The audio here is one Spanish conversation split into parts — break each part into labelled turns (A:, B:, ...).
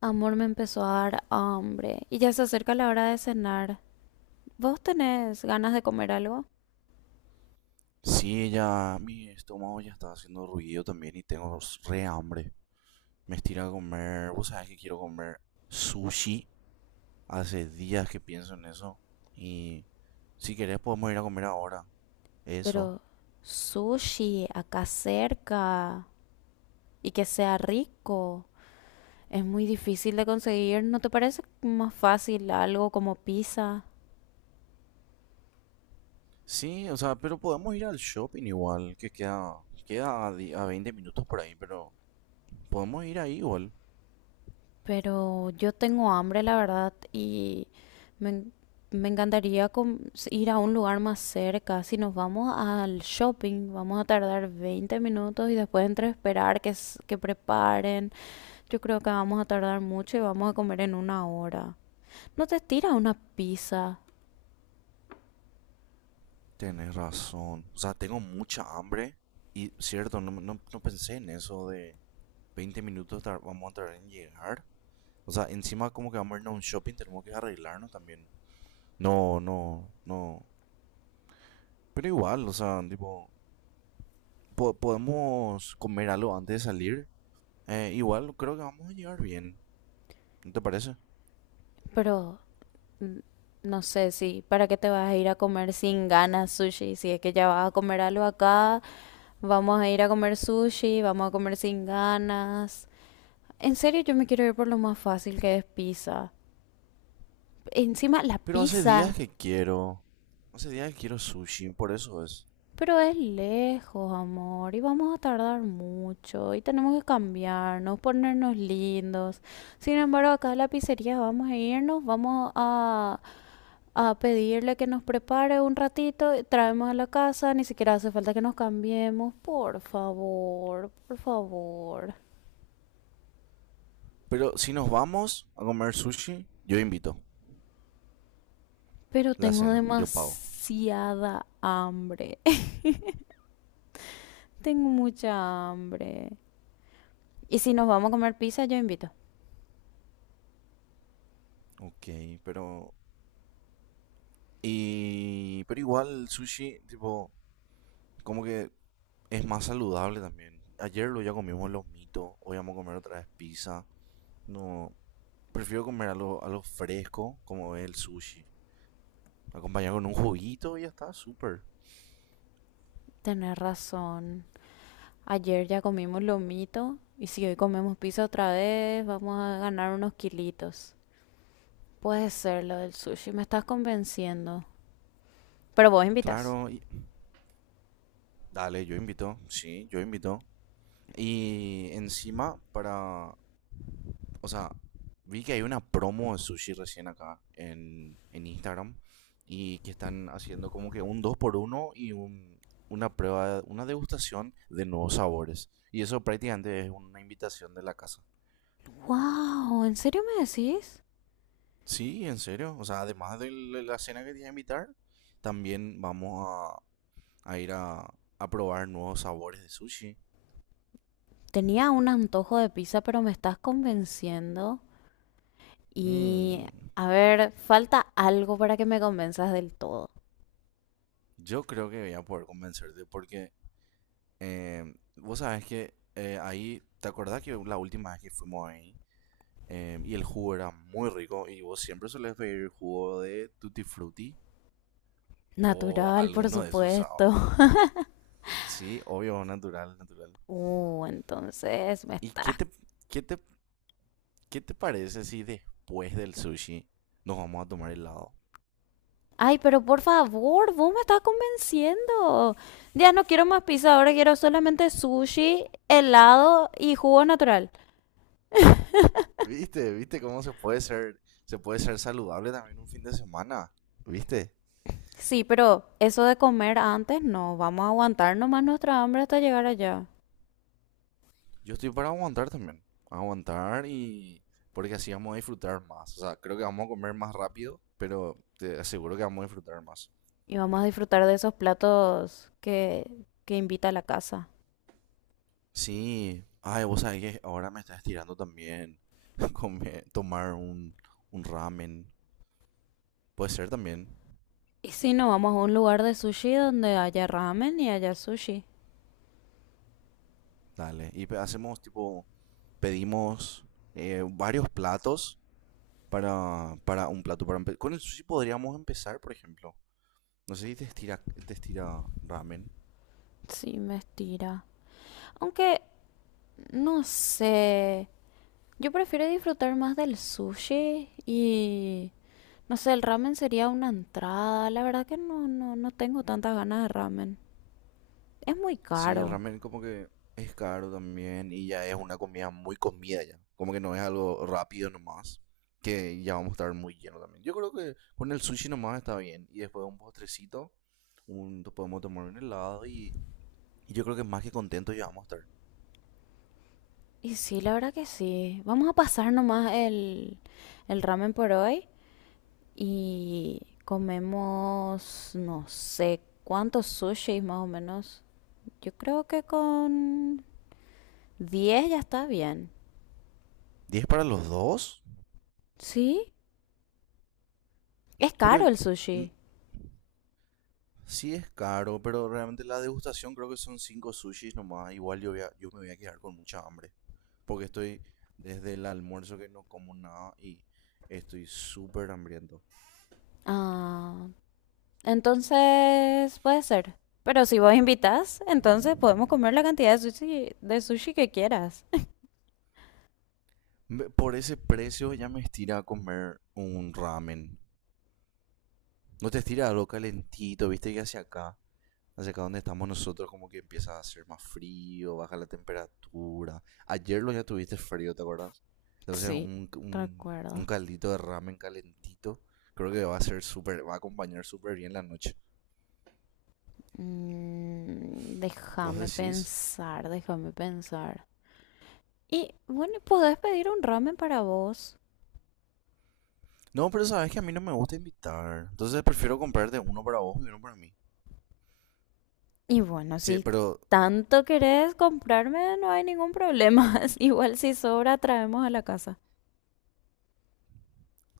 A: Amor, me empezó a dar hambre y ya se acerca la hora de cenar. ¿Vos tenés ganas de comer algo?
B: Sí, ya mi estómago ya está haciendo ruido también y tengo re hambre. Me estira a comer, vos sabés que quiero comer sushi. Hace días que pienso en eso. Y si querés podemos ir a comer ahora. Eso.
A: Pero sushi, acá cerca, y que sea rico. Es muy difícil de conseguir, ¿no te parece más fácil algo como pizza?
B: Sí, o sea, pero podemos ir al shopping igual, que queda, a 20 minutos por ahí, pero podemos ir ahí igual.
A: Pero yo tengo hambre, la verdad, y me, en- me encantaría ir a un lugar más cerca. Si nos vamos al shopping, vamos a tardar 20 minutos y después entre esperar que preparen. Yo creo que vamos a tardar mucho y vamos a comer en una hora. No te estira una pizza,
B: Tenés razón. O sea, tengo mucha hambre. Y cierto, no pensé en eso de vamos a tardar en llegar. O sea, encima como que vamos a irnos a un shopping, tenemos que arreglarnos también. No, no, no. Pero igual, o sea, tipo, podemos comer algo antes de salir. Igual creo que vamos a llegar bien, ¿no te parece?
A: pero no sé si, ¿para qué te vas a ir a comer sin ganas sushi? Si es que ya vas a comer algo acá, vamos a ir a comer sushi, vamos a comer sin ganas. En serio, yo me quiero ir por lo más fácil que es pizza. Encima, la
B: Pero hace
A: pizza.
B: días que quiero, hace días que quiero sushi, por eso es.
A: Pero es lejos, amor, y vamos a tardar mucho, y tenemos que cambiarnos, ponernos lindos. Sin embargo, acá a la pizzería vamos a irnos, vamos a pedirle que nos prepare un ratito, y traemos a la casa, ni siquiera hace falta que nos cambiemos. Por favor, por favor.
B: Pero si nos vamos a comer sushi, yo invito
A: Pero
B: la
A: tengo
B: cena, yo pago.
A: demasiada hambre. Tengo mucha hambre. Y si nos vamos a comer pizza, yo invito.
B: Ok, pero... Y... Pero igual sushi, tipo... como que es más saludable también. Ayer lo ya comimos los mitos, hoy vamos a comer otra vez pizza. No, prefiero comer algo, algo fresco como es el sushi. Acompañado con un juguito y ya está, súper.
A: Tenés razón. Ayer ya comimos lomito. Y si hoy comemos pizza otra vez, vamos a ganar unos kilitos. Puede ser lo del sushi, me estás convenciendo. Pero vos invitas.
B: Claro, dale, yo invito, sí, yo invito. Y encima, para o sea, vi que hay una promo de sushi recién acá en Instagram y que están haciendo como que un 2 por 1 una prueba, una degustación de nuevos sabores. Y eso prácticamente es una invitación de la casa.
A: ¡Wow! ¿En serio me decís?
B: Sí, en serio. O sea, además de la cena que te iba a invitar, también vamos a ir a probar nuevos sabores de sushi.
A: Tenía un antojo de pizza, pero me estás convenciendo. Y
B: Mm,
A: a ver, falta algo para que me convenzas del todo.
B: yo creo que voy a poder convencerte porque vos sabés que ahí, ¿te acordás que la última vez que fuimos ahí? Y el jugo era muy rico y vos siempre solés pedir jugo de Tutti Frutti o
A: Natural, por
B: alguno de esos. Ah,
A: supuesto.
B: sí, obvio, natural, natural.
A: Entonces me
B: ¿Y
A: estás.
B: qué te, qué te parece si después del sushi nos vamos a tomar helado?
A: Ay, pero por favor, vos me estás convenciendo. Ya no quiero más pizza, ahora quiero solamente sushi, helado y jugo natural.
B: ¿Viste? ¿Viste cómo se puede ser saludable también un fin de semana? ¿Viste?
A: Sí, pero eso de comer antes no, vamos a aguantar nomás nuestra hambre hasta llegar allá.
B: Yo estoy para aguantar también. Aguantar y. Porque así vamos a disfrutar más. O sea, creo que vamos a comer más rápido, pero te aseguro que vamos a disfrutar más.
A: Y vamos a disfrutar de esos platos que invita a la casa.
B: Sí. Ay, vos sabés que ahora me estás estirando también. Tomar un ramen. Puede ser también.
A: Y si no, vamos a un lugar de sushi donde haya ramen y haya sushi.
B: Dale. Hacemos tipo. Pedimos varios platos para un plato. Con el sushi podríamos empezar, por ejemplo. No sé si te estira, te estira ramen.
A: Sí, me estira. Aunque, no sé, yo prefiero disfrutar más del sushi y no sé, el ramen sería una entrada. La verdad que no, no, no tengo tantas ganas de ramen. Es muy
B: Sí, el
A: caro.
B: ramen como que es caro también y ya es una comida muy comida ya. Como que no es algo rápido nomás, que ya vamos a estar muy lleno también. Yo creo que con el sushi nomás está bien y después un postrecito, podemos tomar un helado y yo creo que más que contento ya vamos a estar.
A: Y sí, la verdad que sí. Vamos a pasar nomás el ramen por hoy y comemos, no sé, cuántos sushis más o menos. Yo creo que con 10 ya está bien.
B: ¿10 para los dos,
A: ¿Sí? Es
B: pero
A: caro el
B: mm,
A: sushi.
B: sí es caro, pero realmente la degustación creo que son 5 sushis nomás. Igual yo, yo me voy a quedar con mucha hambre. Porque estoy desde el almuerzo que no como nada y estoy súper hambriento.
A: Ah, entonces, puede ser. Pero si vos invitas, entonces podemos comer la cantidad de sushi que quieras.
B: Por ese precio ya me estira a comer un ramen. No te estira algo calentito, viste que hacia acá donde estamos nosotros, como que empieza a hacer más frío, baja la temperatura. Ayer lo ya tuviste frío, ¿te acuerdas? Entonces
A: Sí,
B: un
A: recuerdo.
B: caldito de ramen calentito, creo que va a ser súper, va a acompañar súper bien la noche. ¿Vos
A: Déjame
B: decís?
A: pensar, déjame pensar. Y bueno, podés pedir un ramen para vos.
B: No, pero sabes que a mí no me gusta invitar. Entonces prefiero comprarte uno para vos y uno para mí.
A: Y bueno,
B: Sí,
A: si
B: pero
A: tanto querés comprarme, no hay ningún problema. Igual si sobra, traemos a la casa.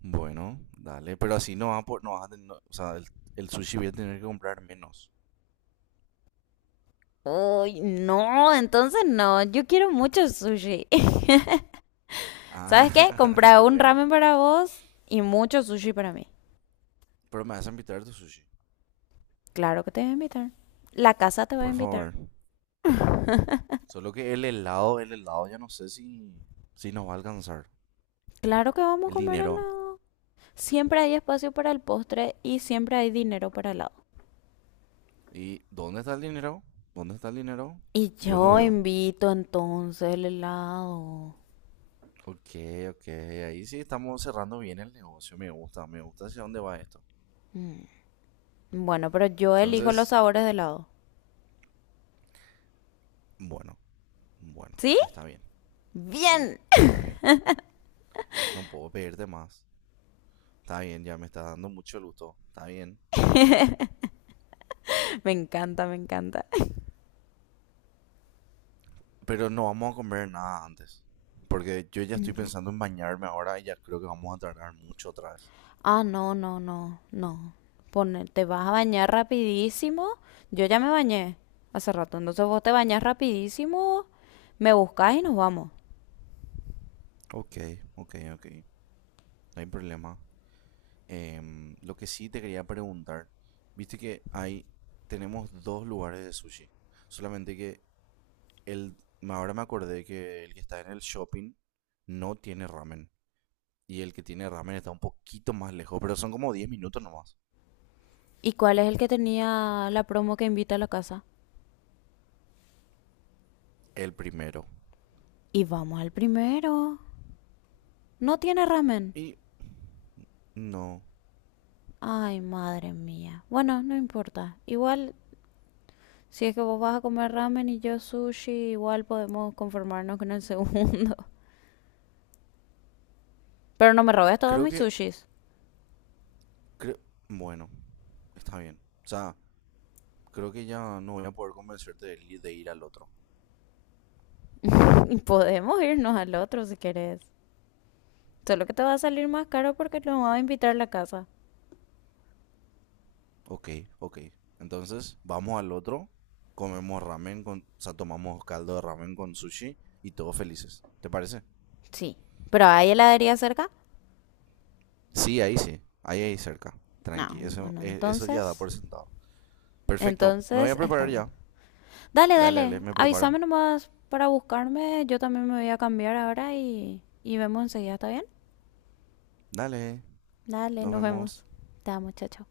B: bueno, dale. Pero así no vas a, no vas a tener, o sea, el sushi voy a tener que comprar menos.
A: Ay, no, entonces no. Yo quiero mucho sushi. ¿Sabes qué?
B: Ah,
A: Comprar un
B: buena.
A: ramen para vos y mucho sushi para mí.
B: Pero me vas a invitar a tu sushi,
A: Claro que te voy a invitar. La casa te va a
B: por
A: invitar.
B: favor. Solo que el helado, ya no sé si, si nos va a alcanzar.
A: Claro que vamos a
B: El
A: comer
B: dinero.
A: helado. Siempre hay espacio para el postre y siempre hay dinero para helado.
B: ¿Y dónde está el dinero? ¿Dónde está el dinero?
A: Y
B: Yo no
A: yo
B: veo.
A: invito entonces el helado.
B: Ok, ok, ahí sí estamos cerrando bien el negocio. Me gusta hacia dónde va esto.
A: Bueno, pero yo elijo los
B: Entonces,
A: sabores de helado.
B: bueno, bueno,
A: ¿Sí?
B: está bien. Sí,
A: Bien.
B: está bien. No puedo pedirte más. Está bien, ya me está dando mucho gusto. Está bien.
A: Me encanta, me encanta.
B: Pero no vamos a comer nada antes. Porque yo ya estoy
A: No.
B: pensando en bañarme ahora y ya creo que vamos a tardar mucho otra vez.
A: Ah, no, no, no, no. Te vas a bañar rapidísimo. Yo ya me bañé hace rato, entonces vos te bañas rapidísimo, me buscás y nos vamos.
B: Ok, ok, ok. No hay problema. Lo que sí te quería preguntar, viste que hay, tenemos dos lugares de sushi. Solamente que el, ahora me acordé que el que está en el shopping no tiene ramen. Y el que tiene ramen está un poquito más lejos, pero son como 10 minutos nomás.
A: ¿Y cuál es el que tenía la promo que invita a la casa?
B: El primero.
A: Y vamos al primero. No tiene ramen.
B: Y no,
A: Ay, madre mía. Bueno, no importa. Igual, si es que vos vas a comer ramen y yo sushi, igual podemos conformarnos con el segundo. Pero no me robes todos
B: creo
A: mis
B: que,
A: sushis.
B: creo, bueno, está bien. O sea, creo que ya no voy a poder convencerte de, de ir al otro.
A: Y podemos irnos al otro si querés. Solo que te va a salir más caro porque lo va a invitar a la casa.
B: Ok, ok. Entonces, vamos al otro, comemos ramen con, o sea, tomamos caldo de ramen con sushi y todos felices. ¿Te parece?
A: Sí. ¿Pero hay heladería cerca?
B: Sí, ahí ahí cerca. Tranqui,
A: No.
B: eso,
A: Bueno,
B: eso ya da
A: entonces.
B: por sentado. Perfecto, me voy a
A: Entonces
B: preparar
A: estamos.
B: ya.
A: Dale,
B: Dale, dale,
A: dale.
B: me preparo.
A: Avísame nomás para buscarme. Yo también me voy a cambiar ahora y vemos enseguida, ¿está bien?
B: Dale,
A: Dale,
B: nos
A: nos vemos.
B: vemos.
A: Te amo, chao, chao.